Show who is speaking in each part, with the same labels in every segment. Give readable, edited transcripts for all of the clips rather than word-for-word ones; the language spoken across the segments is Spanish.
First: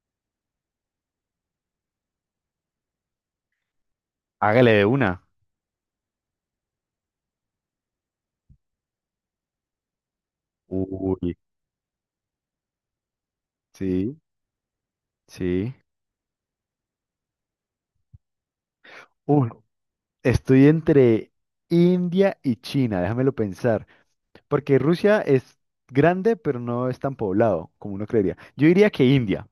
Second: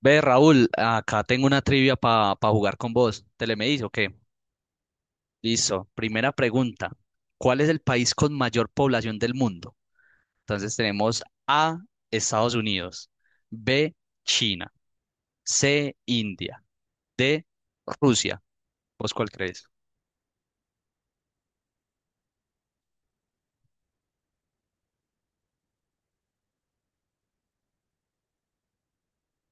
Speaker 1: Ve, Raúl, acá tengo una trivia para jugar con vos. ¿Te le me dice o qué?
Speaker 2: Hágale de una.
Speaker 1: Listo. Primera pregunta. ¿Cuál es el país con mayor población del mundo? Entonces tenemos
Speaker 2: Uy,
Speaker 1: A, Estados Unidos, B,
Speaker 2: sí,
Speaker 1: China,
Speaker 2: sí.
Speaker 1: C, India, D, Rusia. ¿Vos cuál
Speaker 2: Uy,
Speaker 1: crees?
Speaker 2: estoy entre India y China, déjamelo pensar. Porque Rusia es grande, pero no es tan poblado como uno creería. Yo diría que India.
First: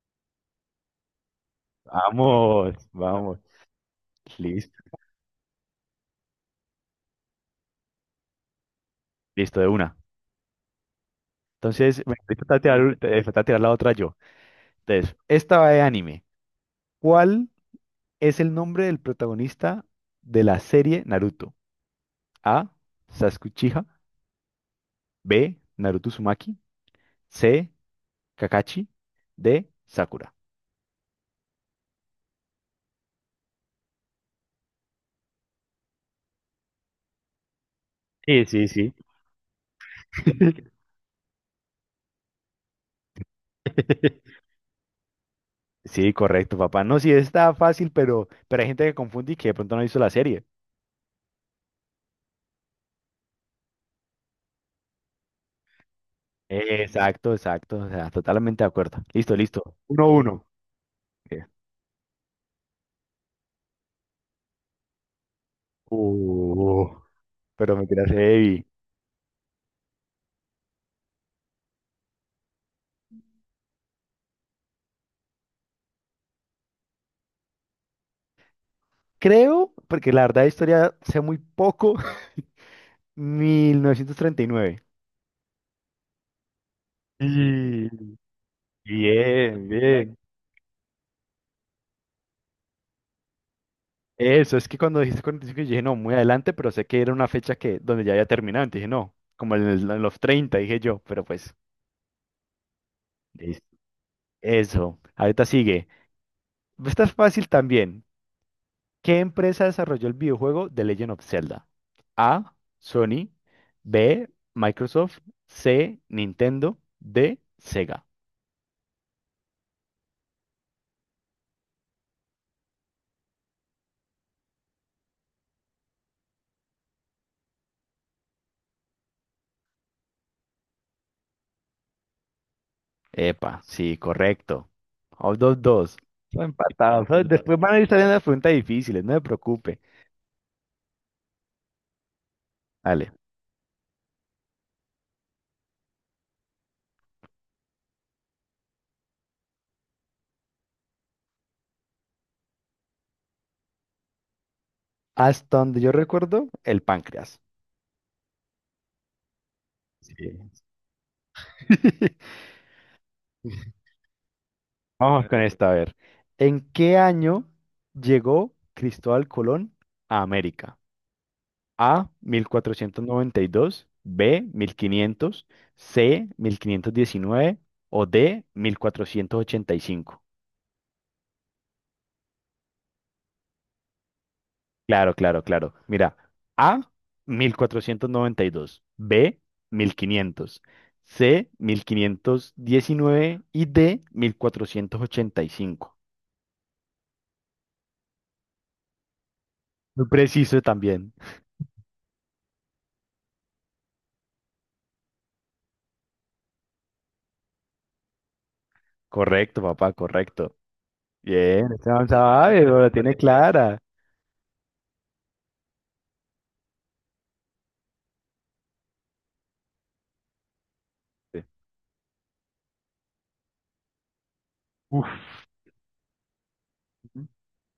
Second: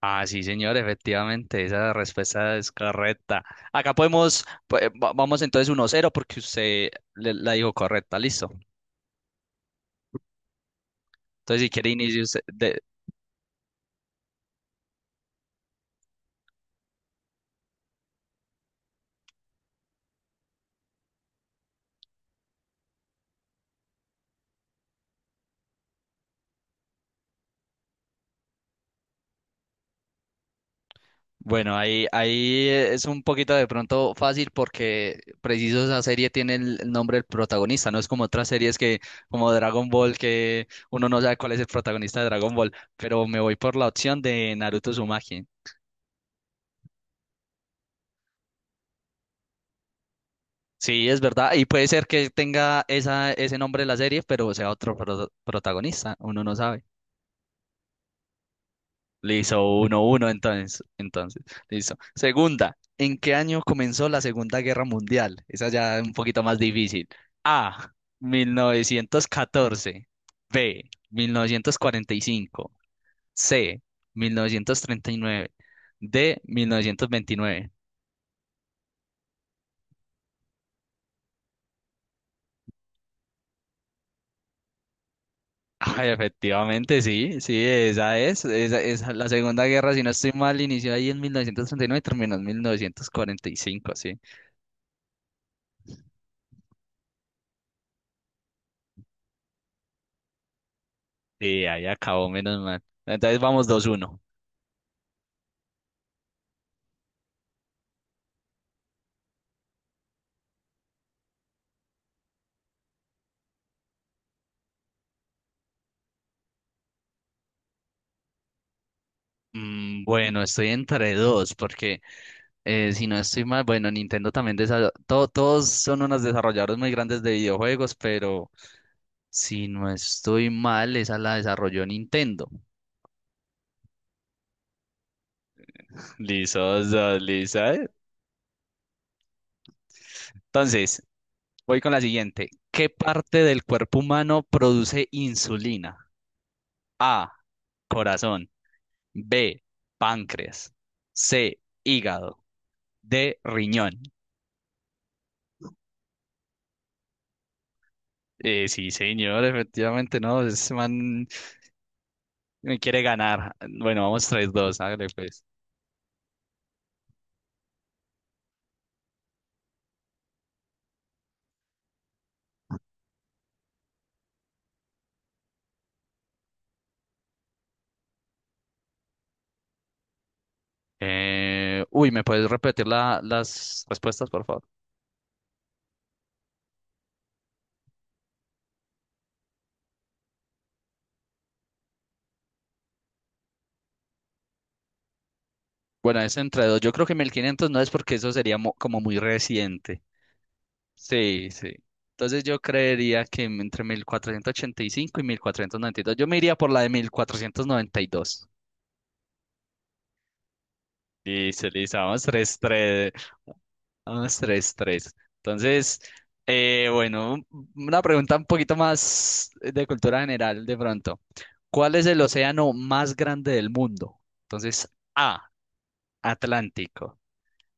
Speaker 1: Ah, sí, señor, efectivamente, esa respuesta es
Speaker 2: Vamos, vamos.
Speaker 1: correcta. Acá podemos,
Speaker 2: Listo,
Speaker 1: pues, vamos entonces uno cero porque usted la dijo correcta, listo.
Speaker 2: listo, de una.
Speaker 1: Entonces, si quiere
Speaker 2: Entonces, me
Speaker 1: inicio,
Speaker 2: me
Speaker 1: usted.
Speaker 2: falta tirar, falta tirar la otra yo. Entonces, esta va de anime. ¿Cuál es el nombre del protagonista de la serie Naruto? A, Sasuke Uchiha. B, Naruto Uzumaki. C, Kakashi de Sakura.
Speaker 1: Bueno, ahí es un poquito de pronto fácil porque preciso esa serie tiene el nombre del protagonista, no es como
Speaker 2: Sí,
Speaker 1: otras
Speaker 2: sí,
Speaker 1: series
Speaker 2: sí.
Speaker 1: que, como Dragon Ball, que uno no sabe cuál es el protagonista de Dragon Ball, pero me voy por la opción de Naruto Uzumaki.
Speaker 2: Sí, correcto, papá. No, sí, está fácil, pero hay gente que confunde y que de pronto no hizo la serie.
Speaker 1: Sí, es verdad, y puede ser que tenga esa, ese nombre de la serie, pero sea otro protagonista, uno no sabe.
Speaker 2: Exacto, exacto. O sea, totalmente de acuerdo. Listo,
Speaker 1: Le hizo
Speaker 2: listo.
Speaker 1: uno
Speaker 2: Uno,
Speaker 1: 1
Speaker 2: uno.
Speaker 1: entonces.
Speaker 2: Ok.
Speaker 1: Listo. Segunda, ¿en qué año comenzó la Segunda Guerra Mundial? Esa ya es un poquito más
Speaker 2: Uh,
Speaker 1: difícil.
Speaker 2: Pero me
Speaker 1: A,
Speaker 2: tiras
Speaker 1: mil
Speaker 2: heavy.
Speaker 1: novecientos catorce, B, mil novecientos cuarenta y cinco, C, mil novecientos treinta y nueve, D, mil novecientos veintinueve.
Speaker 2: Creo, porque la verdad de historia sé muy poco. 1939.
Speaker 1: Ay, efectivamente, sí, sí,
Speaker 2: Sí.
Speaker 1: esa es, la Segunda
Speaker 2: Bien,
Speaker 1: Guerra, si no
Speaker 2: bien.
Speaker 1: estoy mal, inició ahí en mil novecientos treinta y nueve y terminó en mil novecientos cuarenta y cinco, sí.
Speaker 2: Eso, es que cuando dijiste 45 yo dije, no, muy adelante, pero sé que era una fecha que donde ya había terminado, entonces dije, no, como en, en los treinta dije yo, pero pues,
Speaker 1: Sí, ahí acabó, menos mal. Entonces vamos
Speaker 2: listo.
Speaker 1: dos uno.
Speaker 2: Eso, ahorita sigue. Esta es fácil también. ¿Qué empresa desarrolló el videojuego The Legend of Zelda? A, Sony. B, Microsoft. C, Nintendo. D, Sega.
Speaker 1: Bueno, estoy entre dos, porque si no estoy mal, bueno, Nintendo también todos son unos desarrolladores muy grandes de videojuegos, pero si no estoy mal, esa la desarrolló Nintendo.
Speaker 2: Epa, sí, correcto. O 2-2,
Speaker 1: Lisos,
Speaker 2: empatados. Después
Speaker 1: lisa.
Speaker 2: van a ir saliendo las preguntas difíciles, no se preocupe.
Speaker 1: Entonces, voy con la siguiente. ¿Qué
Speaker 2: Dale.
Speaker 1: parte del cuerpo humano produce insulina? A, corazón, B, páncreas, C, hígado, D, riñón.
Speaker 2: Hasta donde yo recuerdo, el páncreas.
Speaker 1: Sí, señor,
Speaker 2: Sí.
Speaker 1: efectivamente, no, es man. Me quiere ganar. Bueno, vamos tres, dos, hágale
Speaker 2: Vamos con
Speaker 1: pues.
Speaker 2: esta, a ver. ¿En qué año llegó Cristóbal Colón a América? A, 1492. B, 1500. C, 1519 o D, 1485.
Speaker 1: ¿Me puedes repetir las respuestas, por favor?
Speaker 2: Claro, claro, claro. Mira, A, 1492. B, 1500. C, 1519 y D, 1485.
Speaker 1: Bueno, es entre dos. Yo creo que 1500 no es porque eso sería como muy reciente.
Speaker 2: Muy preciso también.
Speaker 1: Sí, sí. Entonces yo creería que entre mil cuatrocientos ochenta y cinco y mil cuatrocientos noventa y dos. Yo me iría por la de 1492.
Speaker 2: Correcto, papá, correcto. Bien,
Speaker 1: Listo,
Speaker 2: este
Speaker 1: listo,
Speaker 2: man
Speaker 1: vamos tres,
Speaker 2: sabe, pero la
Speaker 1: tres.
Speaker 2: tiene clara.
Speaker 1: Vamos, tres, tres. Entonces, bueno, una pregunta un poquito más de cultura general de pronto. ¿Cuál es el océano más grande del mundo? Entonces,
Speaker 2: Uf.
Speaker 1: A, Atlántico,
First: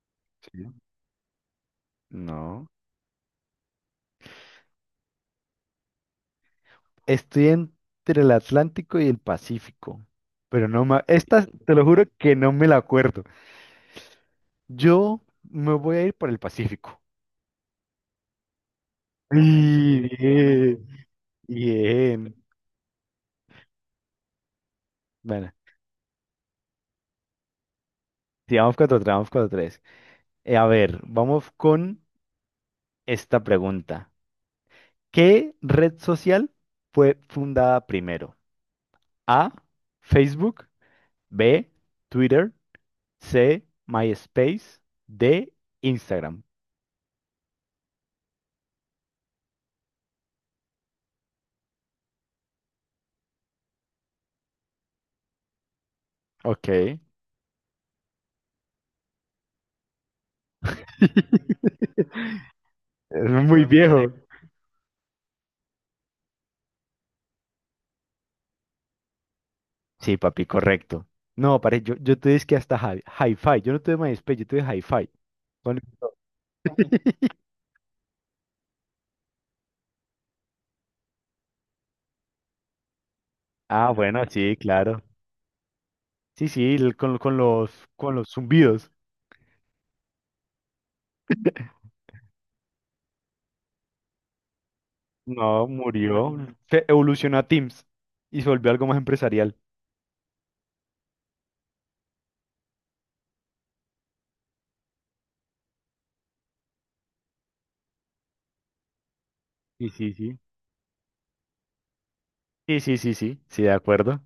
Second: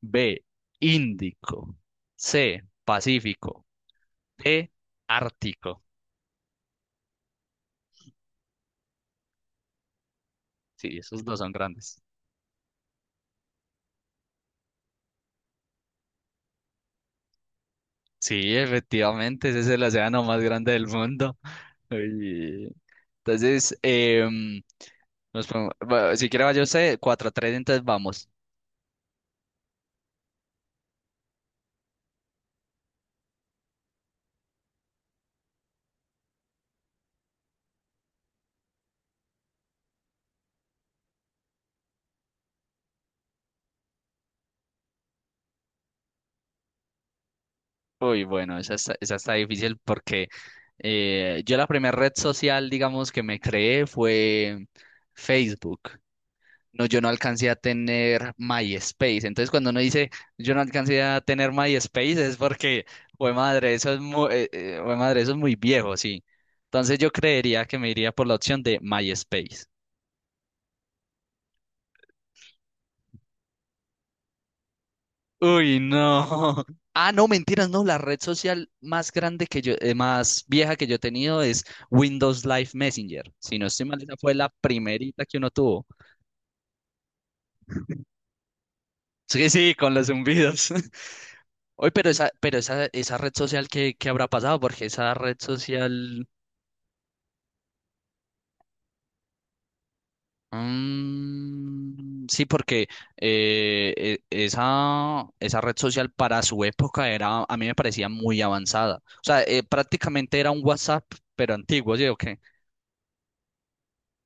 Speaker 1: B,
Speaker 2: Sí.
Speaker 1: Índico, C,
Speaker 2: No.
Speaker 1: Pacífico, D, Ártico.
Speaker 2: Estoy entre el Atlántico y el Pacífico, pero no
Speaker 1: Sí,
Speaker 2: más.
Speaker 1: esos dos
Speaker 2: Esta,
Speaker 1: son
Speaker 2: te lo
Speaker 1: grandes.
Speaker 2: juro que no me la acuerdo. Yo me voy a ir por el Pacífico.
Speaker 1: Sí,
Speaker 2: Sí.
Speaker 1: efectivamente, ese es el océano más grande del
Speaker 2: Bien,
Speaker 1: mundo.
Speaker 2: bien.
Speaker 1: Uy. Entonces,
Speaker 2: Bueno,
Speaker 1: bueno, si quiere vaya usted, cuatro a tres, entonces vamos.
Speaker 2: sigamos con otro, vamos con otro tres. A ver, vamos con esta pregunta. ¿Qué red social fue fundada primero? A, Facebook. B, Twitter. C, MySpace. D, Instagram.
Speaker 1: Bueno, esa está difícil porque yo la primera red social, digamos, que me creé fue Facebook.
Speaker 2: Ok,
Speaker 1: No, yo
Speaker 2: es
Speaker 1: no alcancé a tener MySpace. Entonces, cuando uno dice yo no alcancé a tener MySpace, es porque, güey
Speaker 2: muy
Speaker 1: madre, eso es
Speaker 2: viejo.
Speaker 1: muy, madre, eso es muy viejo, sí. Entonces, yo creería que me iría por la opción de MySpace.
Speaker 2: Sí, papi, correcto. No, pare, yo te dije que hasta Hi-Fi. Yo no tuve MySpace, yo tuve Hi-Fi.
Speaker 1: Uy,
Speaker 2: Con-
Speaker 1: no. Ah, no, mentiras, no. La red social más grande que yo, más vieja que yo he tenido es Windows Live Messenger. Si no estoy
Speaker 2: Ah,
Speaker 1: mal, esa
Speaker 2: bueno,
Speaker 1: fue la
Speaker 2: sí, claro.
Speaker 1: primerita que uno tuvo.
Speaker 2: Sí, sí, con los zumbidos.
Speaker 1: Sí, sí, con los zumbidos. Oye, esa red social, ¿qué habrá pasado? Porque esa red
Speaker 2: No,
Speaker 1: social.
Speaker 2: murió. Se evolucionó a Teams y se volvió algo más empresarial.
Speaker 1: Sí, porque esa red social para su época era, a mí me parecía muy avanzada. O sea,
Speaker 2: Sí, sí,
Speaker 1: prácticamente
Speaker 2: sí.
Speaker 1: era un WhatsApp, pero antiguo, ¿sí o qué?
Speaker 2: Sí, sí, sí, sí, sí, de acuerdo.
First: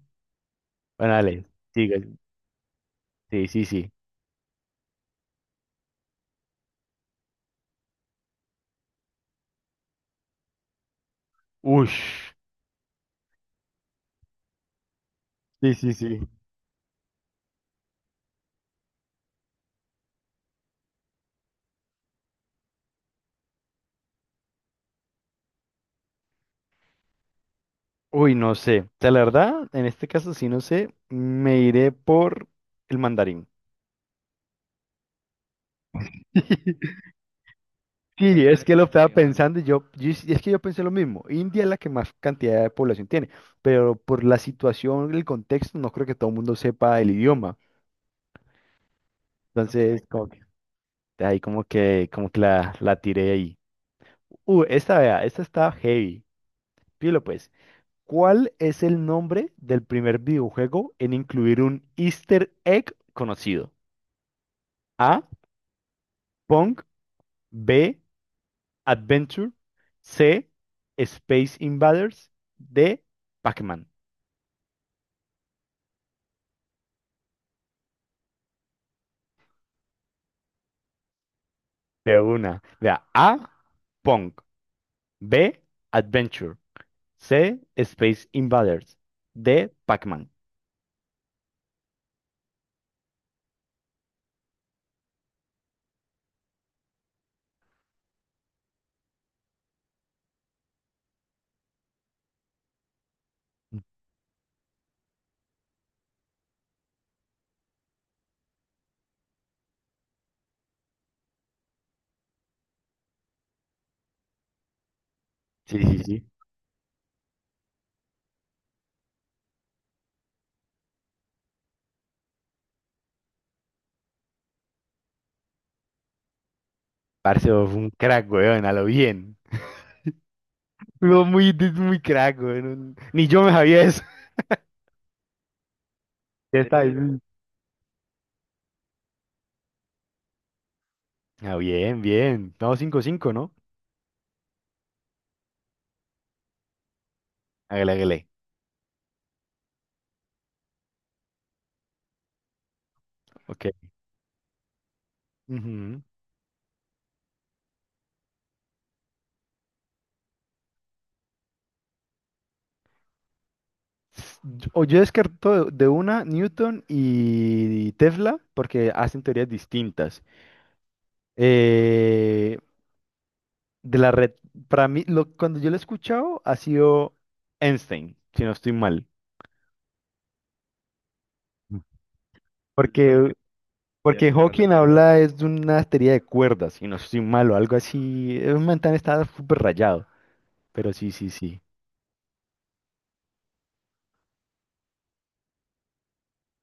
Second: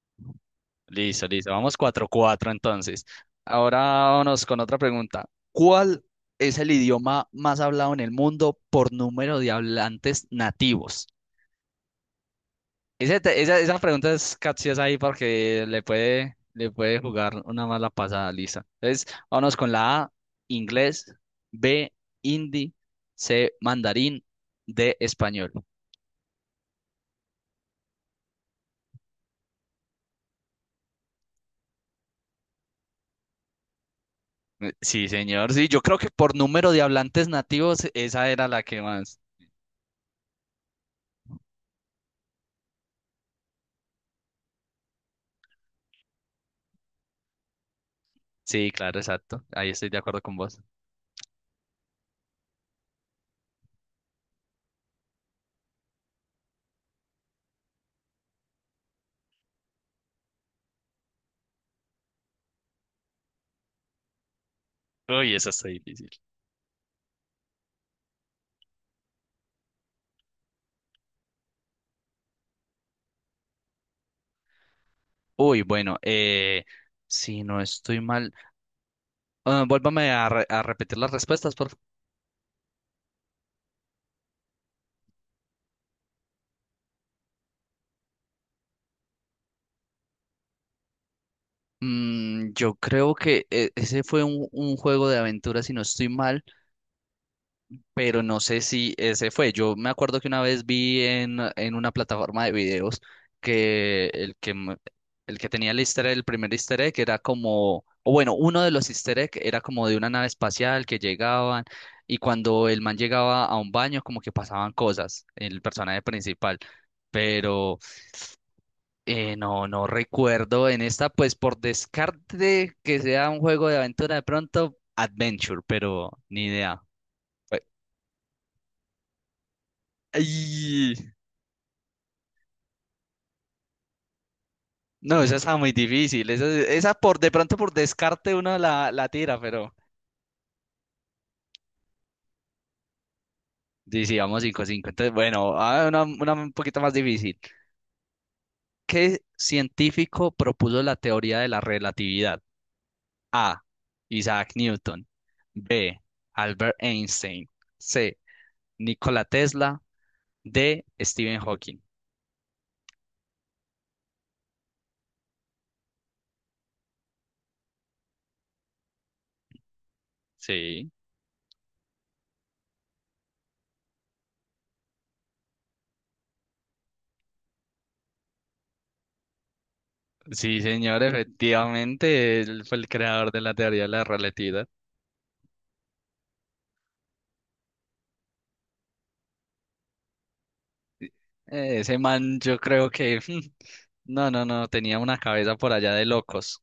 Speaker 2: Bueno,
Speaker 1: Listo,
Speaker 2: dale,
Speaker 1: listo. Vamos
Speaker 2: sigue.
Speaker 1: 4-4 entonces.
Speaker 2: Sí, sí,
Speaker 1: Ahora
Speaker 2: sí.
Speaker 1: vámonos con otra pregunta. ¿Cuál es el idioma más hablado en el mundo por número de hablantes nativos?
Speaker 2: Ush.
Speaker 1: Esa pregunta es capciosa ahí porque
Speaker 2: Sí,
Speaker 1: le
Speaker 2: sí, sí.
Speaker 1: puede, le puede jugar una mala pasada, Lisa. Entonces, vámonos con la A, inglés, B, hindi, C, mandarín, D, español.
Speaker 2: Uy, no sé. O sea, la verdad, en este caso, sí, no sé, me iré por el mandarín.
Speaker 1: Sí, señor. Sí, yo creo que por número de hablantes nativos, esa
Speaker 2: Sí,
Speaker 1: era la
Speaker 2: es que
Speaker 1: que
Speaker 2: lo estaba
Speaker 1: más.
Speaker 2: pensando y yo, y es que yo pensé lo mismo. India es la que más cantidad de población tiene, pero por la situación, el contexto, no creo que todo el mundo sepa el idioma.
Speaker 1: Sí, claro, exacto. Ahí estoy de
Speaker 2: Entonces,
Speaker 1: acuerdo
Speaker 2: como
Speaker 1: con
Speaker 2: que,
Speaker 1: vos.
Speaker 2: de ahí como que, la tiré ahí. Esta, vea, esta está heavy. Pilo, pues. ¿Cuál es el nombre del primer videojuego en incluir un Easter egg conocido? A,
Speaker 1: Uy, eso está difícil.
Speaker 2: Pong. B, Adventure. C, Space Invaders. D, Pac-Man.
Speaker 1: Bueno, si no estoy mal, vuélvame a, re- a repetir las respuestas, por favor.
Speaker 2: De una. Vea, A, Pong. B, Adventure. C, Space Invaders. D, Pac-Man.
Speaker 1: Yo creo que ese fue un juego de aventura, si no estoy mal. Pero no sé si ese fue. Yo me acuerdo que una vez vi en una plataforma de videos que el que tenía el easter egg, el primer easter egg, era como, o bueno, uno de los easter egg era como de una nave espacial que llegaban y cuando el man llegaba a un baño como que pasaban cosas, el
Speaker 2: Sí,
Speaker 1: personaje
Speaker 2: sí, sí.
Speaker 1: principal. Pero no, no recuerdo en esta, pues por descarte que sea un juego de aventura de pronto, Adventure, pero ni idea.
Speaker 2: Parce,
Speaker 1: Fue-
Speaker 2: vos fue un crack, weón, a lo bien.
Speaker 1: Ay.
Speaker 2: Fue muy, muy crack, weón. Ni yo me sabía eso.
Speaker 1: No, esa está muy difícil. Esa,
Speaker 2: Ya está
Speaker 1: esa
Speaker 2: ahí.
Speaker 1: por de pronto por descarte uno la tira, pero
Speaker 2: Ah, bien, bien. No, 5-5, ¿no?
Speaker 1: sí, sí, vamos 5 cinco. Entonces, bueno, ah, una un poquito más difícil.
Speaker 2: Hágale, hágale.
Speaker 1: ¿Qué científico propuso la teoría de la relatividad? A.
Speaker 2: Ok.
Speaker 1: Isaac Newton. B.
Speaker 2: Ujú.
Speaker 1: Albert Einstein. C. Nikola Tesla. D. Stephen Hawking.
Speaker 2: O yo descarto de una Newton y Tesla porque hacen teorías distintas.
Speaker 1: Sí,
Speaker 2: Eh, de la red, para mí, lo, cuando yo lo he escuchado, ha sido Einstein, si no estoy mal.
Speaker 1: sí, señor, efectivamente, él fue el
Speaker 2: Porque
Speaker 1: creador
Speaker 2: Ya
Speaker 1: de la teoría de la
Speaker 2: Porque cierto,
Speaker 1: relatividad.
Speaker 2: Hawking habla es de una teoría de cuerdas, y no estoy malo, algo así. Es un man tan está súper rayado. Pero sí, sí, sí.
Speaker 1: Ese man, yo creo que no, no, no, tenía una cabeza por allá de locos.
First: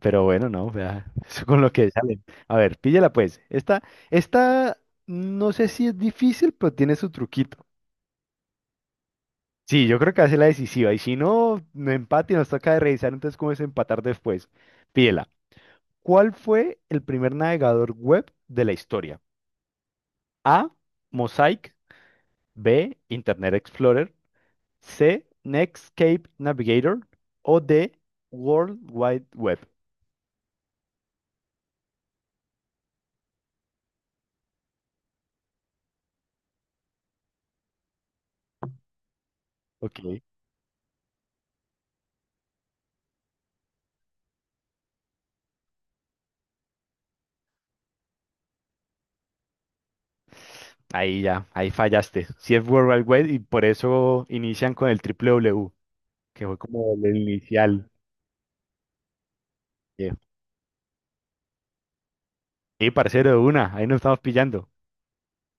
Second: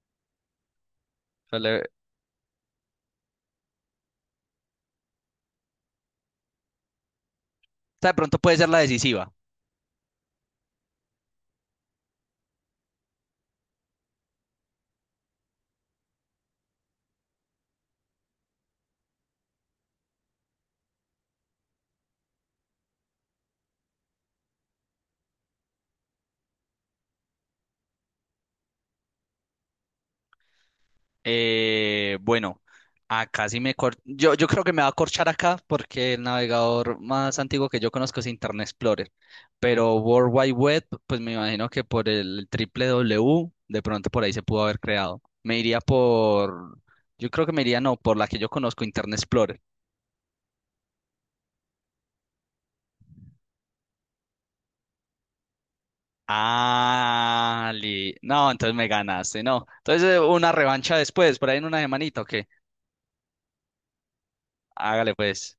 Speaker 2: Pero bueno, no, vea, eso
Speaker 1: O sea,
Speaker 2: con lo que salen. A ver, píllala pues. Esta, no sé si es difícil, pero tiene su truquito.
Speaker 1: de pronto puede ser la decisiva.
Speaker 2: Sí, yo creo que hace la decisiva. Y si no, no empate y nos toca de revisar, entonces cómo es empatar después. Pídela. ¿Cuál fue el primer navegador web de la historia? A, Mosaic. B, Internet Explorer. C, Netscape Navigator o D, World Wide Web.
Speaker 1: Bueno, acá sí me yo creo que me va a corchar acá porque el navegador más antiguo que yo conozco es Internet Explorer. Pero
Speaker 2: Ok.
Speaker 1: World Wide Web, pues me imagino que por el triple W, de pronto por ahí se pudo haber creado. Me iría por, yo creo que me iría no, por la que yo conozco, Internet Explorer.
Speaker 2: Ahí ya, ahí fallaste. Si es World Wide Web y por eso inician con el triple W, que fue como el
Speaker 1: Ah,
Speaker 2: inicial.
Speaker 1: no, entonces me ganaste, no. Entonces una revancha después, por ahí en una semanita, ¿o qué?
Speaker 2: Y parcero de una, ahí nos estamos pillando.
Speaker 1: Hágale pues.